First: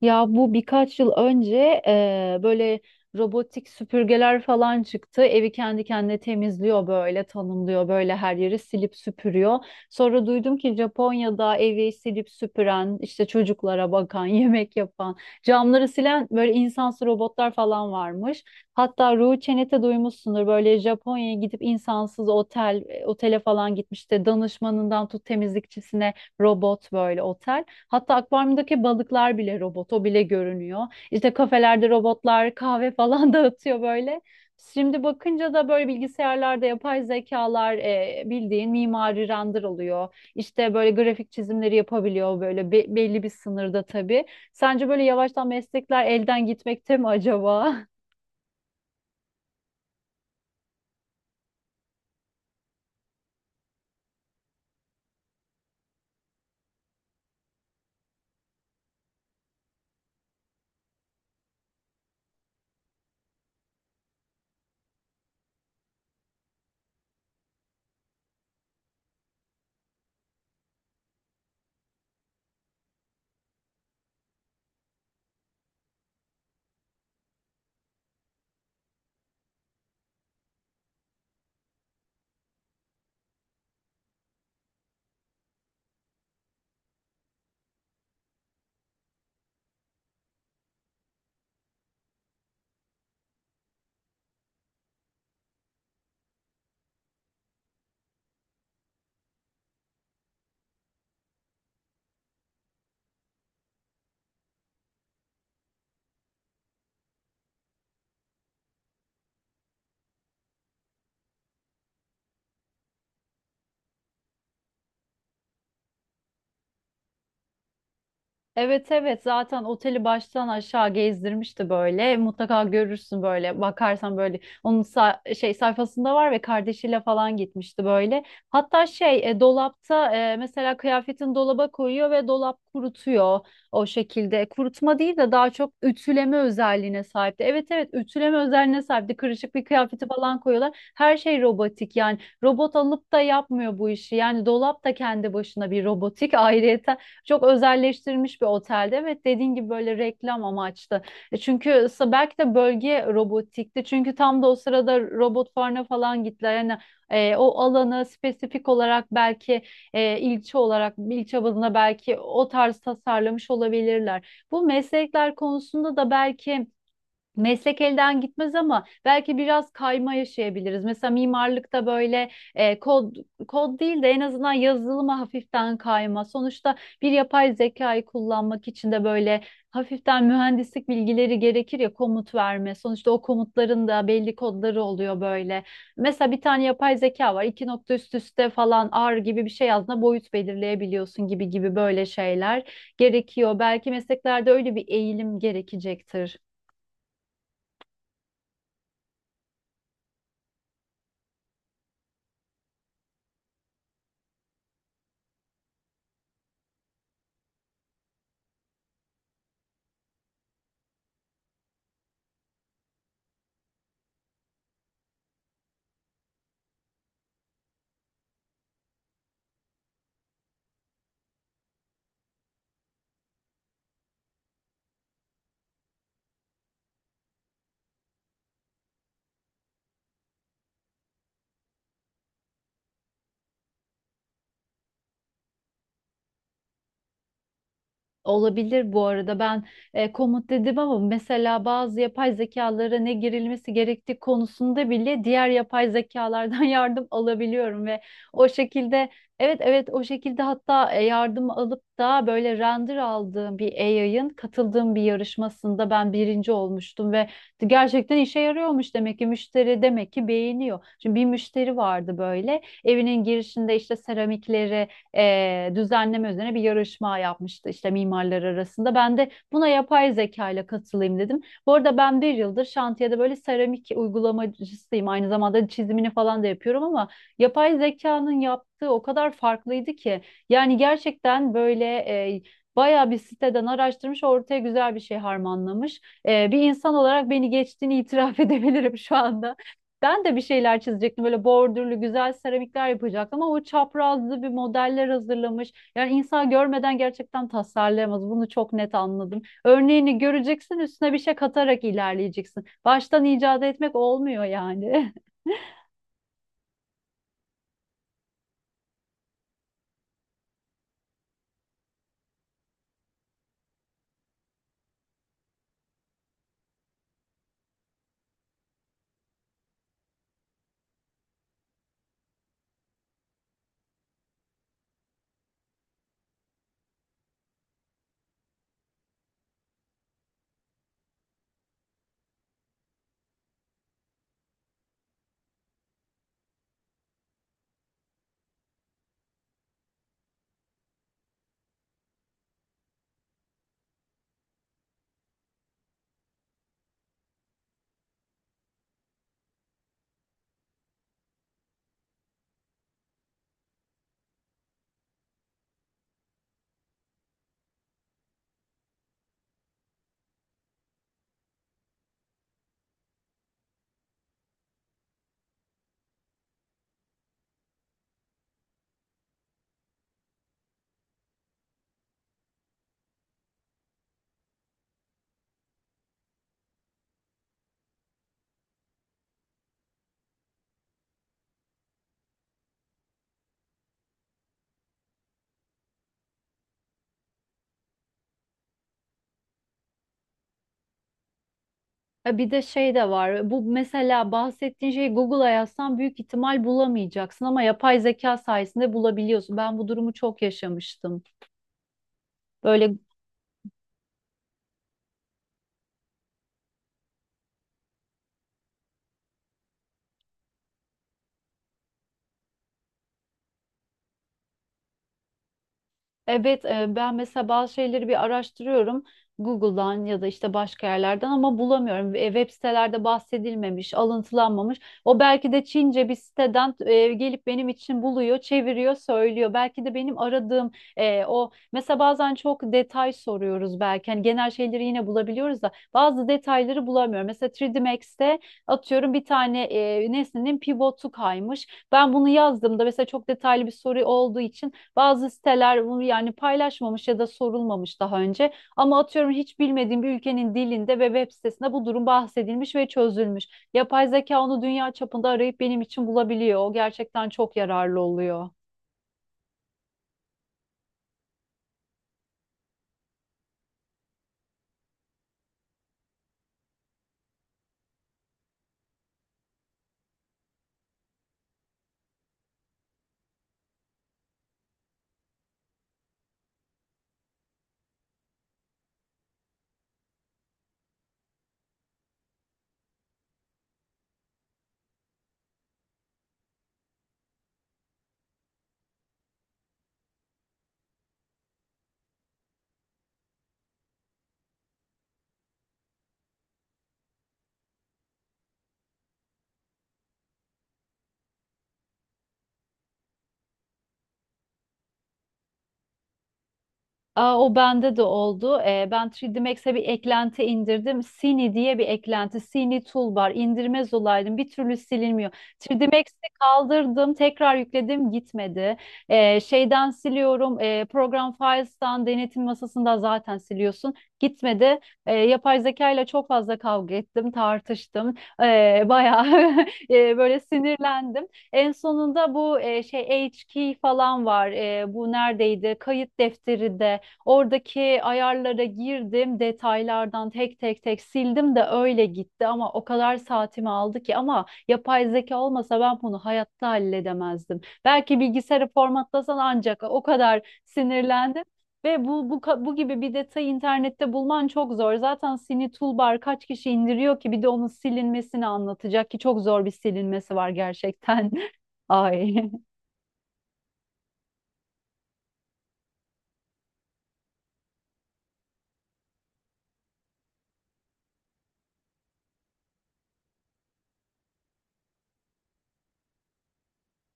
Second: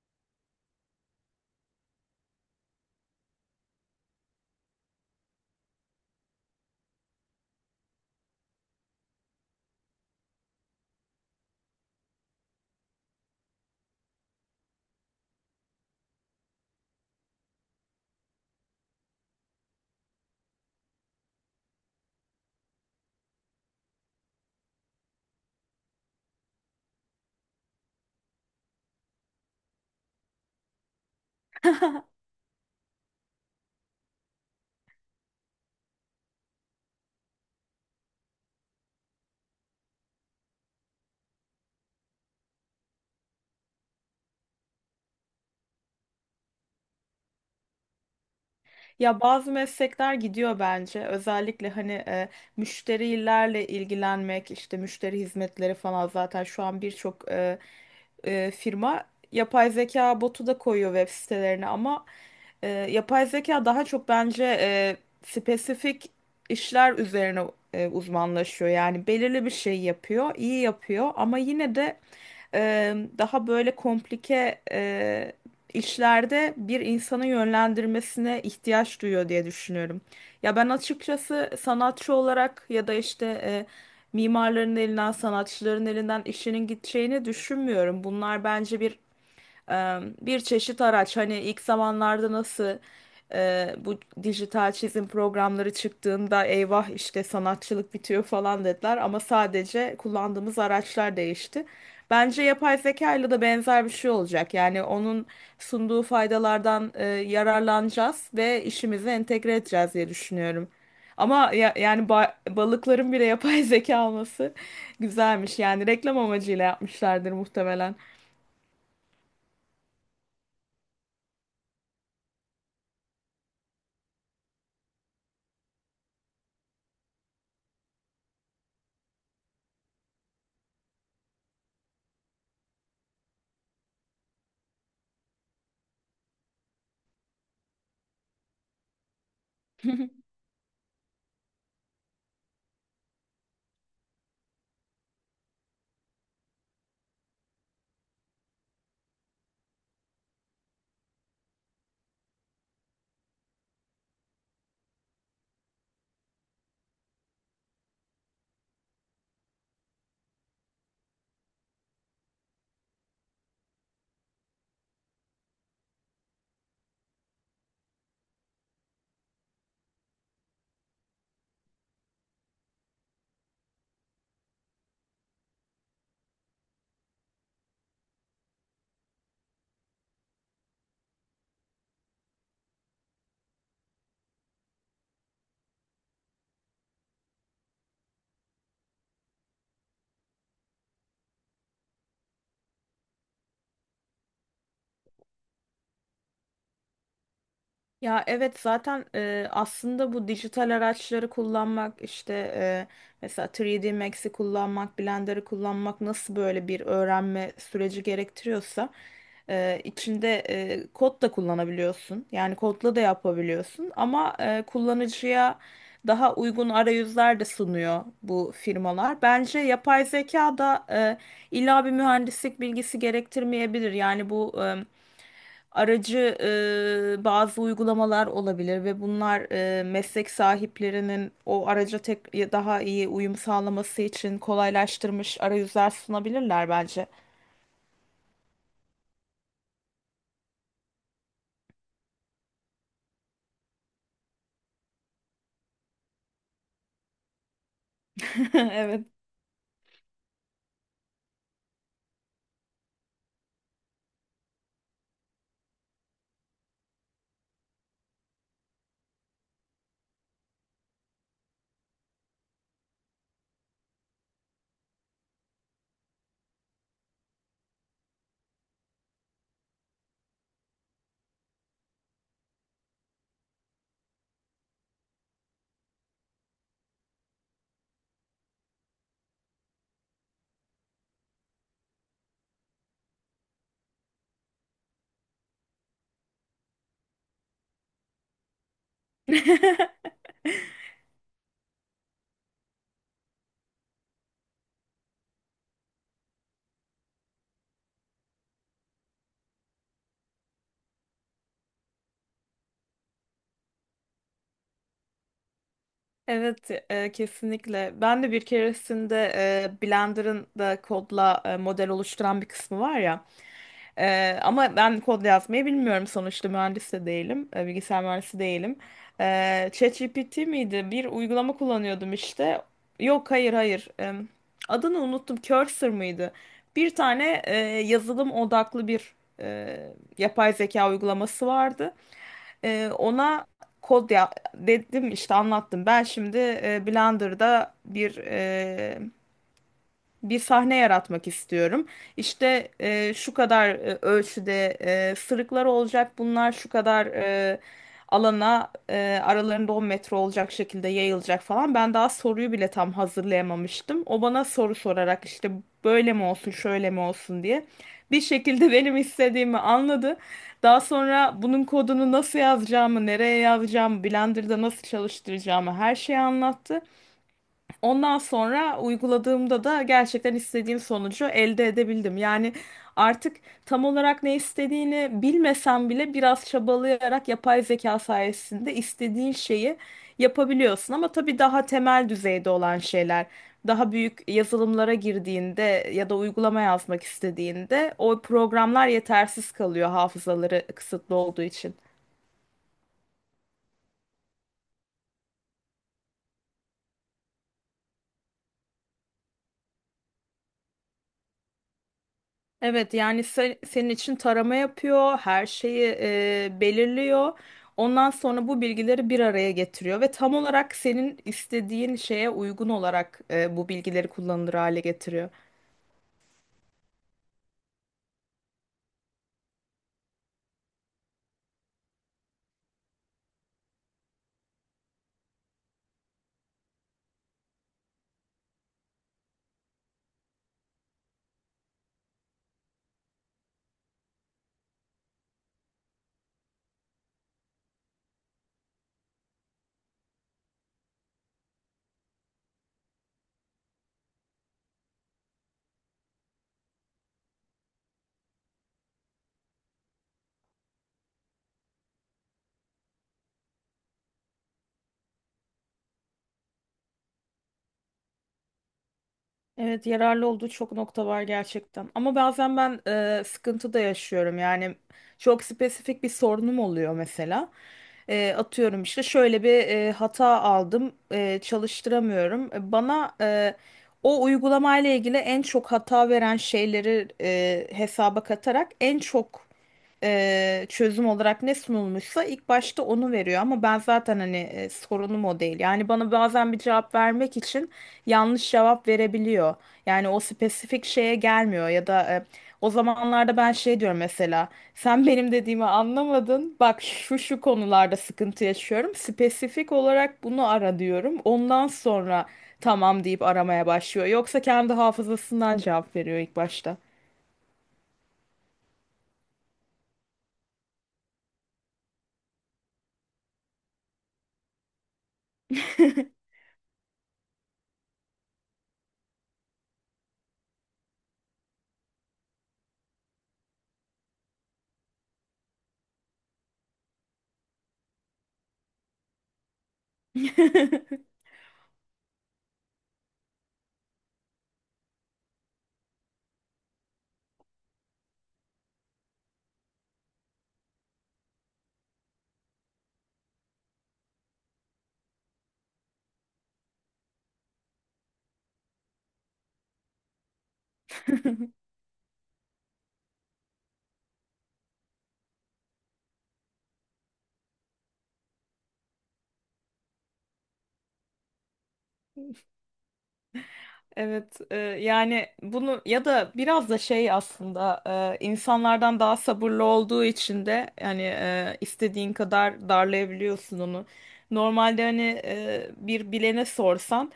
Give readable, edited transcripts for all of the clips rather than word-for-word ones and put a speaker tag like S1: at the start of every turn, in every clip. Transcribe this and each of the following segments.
S1: Ya bu birkaç yıl önce böyle robotik süpürgeler falan çıktı. Evi kendi kendine temizliyor böyle tanımlıyor böyle her yeri silip süpürüyor. Sonra duydum ki Japonya'da evi silip süpüren işte çocuklara bakan yemek yapan camları silen böyle insansı robotlar falan varmış. Hatta Ruhi Çenet'e duymuşsundur böyle Japonya'ya gidip insansız otele falan gitmiş de danışmanından tut temizlikçisine robot böyle otel. Hatta akvaryumdaki balıklar bile robot, o bile görünüyor. İşte kafelerde robotlar kahve falan dağıtıyor böyle. Şimdi bakınca da böyle bilgisayarlarda yapay zekalar bildiğin mimari render oluyor. İşte böyle grafik çizimleri yapabiliyor böyle belli bir sınırda tabii. Sence böyle yavaştan meslekler elden gitmekte mi acaba?
S2: Ya bazı meslekler gidiyor bence. Özellikle hani müşterilerle ilgilenmek, işte müşteri hizmetleri falan zaten şu an birçok firma yapay zeka botu da koyuyor web sitelerine ama yapay zeka daha çok bence spesifik işler üzerine uzmanlaşıyor. Yani belirli bir şey yapıyor, iyi yapıyor ama yine de daha böyle komplike işlerde bir insanı yönlendirmesine ihtiyaç duyuyor diye düşünüyorum. Ya ben açıkçası sanatçı olarak ya da işte mimarların elinden, sanatçıların elinden işinin gideceğini düşünmüyorum. Bunlar bence e, bir çeşit araç. Hani ilk zamanlarda nasıl bu dijital çizim programları çıktığında eyvah işte sanatçılık bitiyor falan dediler ama sadece kullandığımız araçlar değişti. Bence yapay zeka ile de benzer bir şey olacak. Yani onun sunduğu faydalardan yararlanacağız ve işimize entegre edeceğiz diye düşünüyorum. Ama yani balıkların bile yapay zeka olması güzelmiş. Yani reklam amacıyla yapmışlardır muhtemelen.
S1: Evet evet zaten oteli baştan aşağı gezdirmişti böyle. Mutlaka görürsün böyle bakarsan böyle onun sayfasında var ve kardeşiyle falan gitmişti böyle. Hatta dolapta mesela kıyafetin dolaba koyuyor ve dolap kurutuyor o şekilde. Kurutma değil de daha çok ütüleme özelliğine sahipti. Evet evet ütüleme özelliğine sahipti. Kırışık bir kıyafeti falan koyuyorlar. Her şey robotik yani robot alıp da yapmıyor bu işi. Yani dolap da kendi başına bir robotik ayrıyeten. Çok özelleştirilmiş bir otelde. Evet dediğin gibi böyle reklam amaçlı. Çünkü belki de bölge robotikti. Çünkü tam da o sırada robot fuarına falan gittiler. Yani o alanı spesifik olarak belki ilçe olarak ilçe bazında belki o tarz tasarlamış olabilirler. Bu meslekler konusunda da belki meslek elden gitmez ama belki biraz kayma yaşayabiliriz. Mesela mimarlıkta böyle e, kod kod değil de en azından yazılıma hafiften kayma. Sonuçta bir yapay zekayı kullanmak için de böyle hafiften mühendislik bilgileri gerekir ya komut verme. Sonuçta o komutların da belli kodları oluyor böyle. Mesela bir tane yapay zeka var. İki nokta üst üste falan R gibi bir şey yazdığında boyut belirleyebiliyorsun gibi gibi böyle şeyler gerekiyor. Belki mesleklerde öyle bir eğilim gerekecektir.
S2: Ya evet zaten aslında bu dijital araçları kullanmak işte mesela 3D Max'i kullanmak, Blender'ı kullanmak nasıl böyle bir öğrenme süreci gerektiriyorsa içinde kod da kullanabiliyorsun. Yani kodla da yapabiliyorsun ama kullanıcıya daha uygun arayüzler de sunuyor bu firmalar. Bence yapay zeka da illa bir mühendislik bilgisi gerektirmeyebilir. Yani bu aracı bazı uygulamalar olabilir ve bunlar meslek sahiplerinin o araca tek daha iyi uyum sağlaması için kolaylaştırmış arayüzler sunabilirler bence.
S1: Olabilir, bu arada ben komut dedim ama mesela bazı yapay zekalara ne girilmesi gerektiği konusunda bile diğer yapay zekalardan yardım alabiliyorum ve o
S2: Evet.
S1: şekilde, evet evet, o şekilde hatta yardım alıp da böyle render aldığım bir AI'ın katıldığım bir yarışmasında ben birinci olmuştum ve gerçekten işe yarıyormuş, demek ki müşteri demek ki beğeniyor. Şimdi bir müşteri vardı böyle evinin girişinde işte seramikleri düzenleme üzerine bir yarışma yapmıştı işte mimarlar arasında. Ben de buna yapay zeka ile katılayım dedim. Bu arada ben bir yıldır şantiyede böyle seramik uygulamacısıyım. Aynı zamanda çizimini falan da yapıyorum ama yapay zekanın yaptığı o kadar farklıydı ki. Yani gerçekten böyle bayağı bir siteden araştırmış, ortaya güzel bir şey harmanlamış. Bir insan olarak beni geçtiğini itiraf edebilirim şu anda. Ben de bir şeyler çizecektim. Böyle bordürlü güzel seramikler yapacaktım ama o çaprazlı bir modeller hazırlamış. Yani insan görmeden gerçekten tasarlayamaz. Bunu çok net anladım. Örneğini göreceksin, üstüne bir şey katarak ilerleyeceksin. Baştan icat etmek olmuyor yani.
S2: Evet, kesinlikle. Ben de bir keresinde Blender'ın da kodla model oluşturan bir kısmı var ya. Ama ben kod yazmayı bilmiyorum sonuçta mühendis de değilim. Bilgisayar mühendisi değilim. ChatGPT miydi? Bir uygulama kullanıyordum işte. Yok, hayır, hayır. Adını unuttum. Cursor mıydı? Bir tane yazılım odaklı bir e, yapay zeka uygulaması vardı. Ona kod ya dedim işte anlattım. Ben şimdi Blender'da bir sahne yaratmak istiyorum. İşte şu kadar ölçüde sırıklar olacak. Bunlar şu kadar alana aralarında 10 metre olacak şekilde yayılacak falan. Ben daha soruyu bile tam hazırlayamamıştım. O bana soru sorarak işte böyle mi olsun, şöyle mi olsun diye bir şekilde benim istediğimi anladı. Daha sonra bunun kodunu nasıl yazacağımı, nereye yazacağımı, Blender'da nasıl çalıştıracağımı her şeyi anlattı. Ondan sonra uyguladığımda da gerçekten istediğim sonucu elde edebildim. Yani artık tam olarak ne istediğini bilmesem bile biraz çabalayarak yapay zeka sayesinde istediğin şeyi yapabiliyorsun. Ama tabii daha temel düzeyde olan şeyler, daha büyük yazılımlara girdiğinde ya da uygulama yazmak istediğinde o programlar yetersiz kalıyor hafızaları kısıtlı olduğu için.
S1: Ya bir de şey de var. Bu mesela bahsettiğin şeyi Google'a yazsan büyük ihtimal bulamayacaksın ama yapay zeka sayesinde bulabiliyorsun. Ben bu durumu çok yaşamıştım.
S2: Evet,
S1: Böyle
S2: yani senin için tarama yapıyor, her şeyi belirliyor. Ondan sonra bu bilgileri bir araya getiriyor ve tam olarak senin istediğin şeye uygun olarak bu bilgileri kullanılır hale getiriyor.
S1: evet, ben mesela bazı şeyleri bir araştırıyorum Google'dan ya da işte başka yerlerden ama bulamıyorum. Web sitelerde bahsedilmemiş, alıntılanmamış. O belki de Çince bir siteden gelip benim için buluyor, çeviriyor, söylüyor. Belki de benim aradığım o, mesela bazen çok detay soruyoruz belki. Hani genel şeyleri yine bulabiliyoruz da bazı detayları bulamıyorum. Mesela 3D Max'te atıyorum bir tane nesnenin pivotu kaymış. Ben bunu yazdığımda mesela çok detaylı bir soru olduğu için bazı siteler bunu yani paylaşmamış ya da sorulmamış daha önce. Ama atıyorum hiç bilmediğim bir ülkenin dilinde ve web sitesinde bu durum bahsedilmiş ve çözülmüş. Yapay zeka onu dünya çapında arayıp benim için bulabiliyor. O gerçekten çok yararlı oluyor.
S2: Evet, yararlı olduğu çok nokta var gerçekten. Ama bazen ben sıkıntı da yaşıyorum. Yani çok spesifik bir sorunum oluyor mesela. Atıyorum işte şöyle bir hata aldım, çalıştıramıyorum. Bana o uygulamayla ilgili en çok hata veren şeyleri hesaba katarak en çok çözüm olarak ne sunulmuşsa ilk başta onu veriyor ama ben zaten hani sorunum o değil. Yani bana bazen bir cevap vermek için yanlış cevap verebiliyor. Yani o spesifik şeye gelmiyor ya da o zamanlarda ben şey diyorum mesela, sen benim dediğimi anlamadın, bak şu şu konularda sıkıntı yaşıyorum, spesifik olarak bunu ara diyorum, ondan sonra tamam deyip aramaya başlıyor yoksa kendi hafızasından cevap veriyor ilk başta.
S1: Aa, o bende de oldu. Ben 3D Max'e bir eklenti indirdim. Cine diye bir eklenti. Cine Toolbar. İndirmez olaydım. Bir türlü silinmiyor. 3D Max'i kaldırdım. Tekrar yükledim. Gitmedi. Şeyden siliyorum. Program Files'tan denetim masasında zaten siliyorsun. Gitmedi. Yapay zeka ile çok fazla kavga ettim. Tartıştım. Bayağı böyle sinirlendim. En sonunda bu HK falan var. E, bu neredeydi? Kayıt defteri de oradaki ayarlara girdim, detaylardan tek tek sildim de öyle gitti ama o kadar saatimi aldı ki, ama yapay zeka olmasa ben bunu hayatta halledemezdim. Belki bilgisayarı formatlasan ancak, o kadar sinirlendim. Ve bu gibi bir detayı internette bulman çok zor. Zaten Sini Toolbar kaç kişi indiriyor ki bir de onun silinmesini anlatacak ki, çok zor bir silinmesi var gerçekten. Ay
S2: Evet, yani bunu ya da biraz da şey aslında insanlardan daha sabırlı olduğu için de, yani istediğin kadar darlayabiliyorsun onu. Normalde hani bir bilene sorsan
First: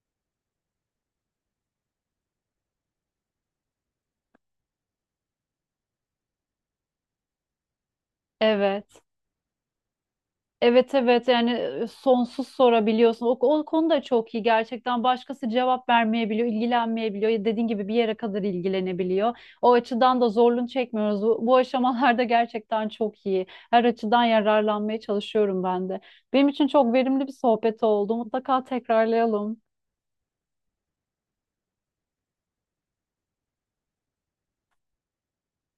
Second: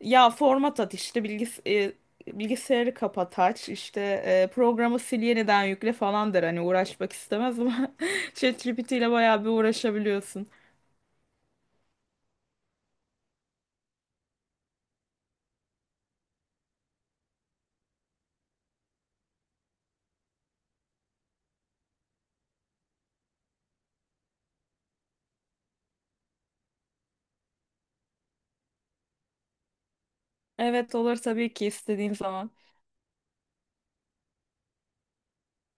S2: ya format at işte bilgisayarı kapat aç işte programı sil yeniden yükle falan der, hani uğraşmak istemez ama ChatGPT
S1: evet.
S2: ile bayağı bir uğraşabiliyorsun.
S1: Evet evet yani sonsuz sorabiliyorsun. O konu da çok iyi gerçekten. Başkası cevap vermeyebiliyor, ilgilenmeyebiliyor. Ya dediğin gibi bir yere kadar ilgilenebiliyor. O açıdan da zorluğunu çekmiyoruz. Bu aşamalarda gerçekten çok iyi. Her açıdan yararlanmaya çalışıyorum ben de. Benim için çok verimli bir sohbet oldu. Mutlaka tekrarlayalım.
S2: Evet, olur tabii ki, istediğin zaman.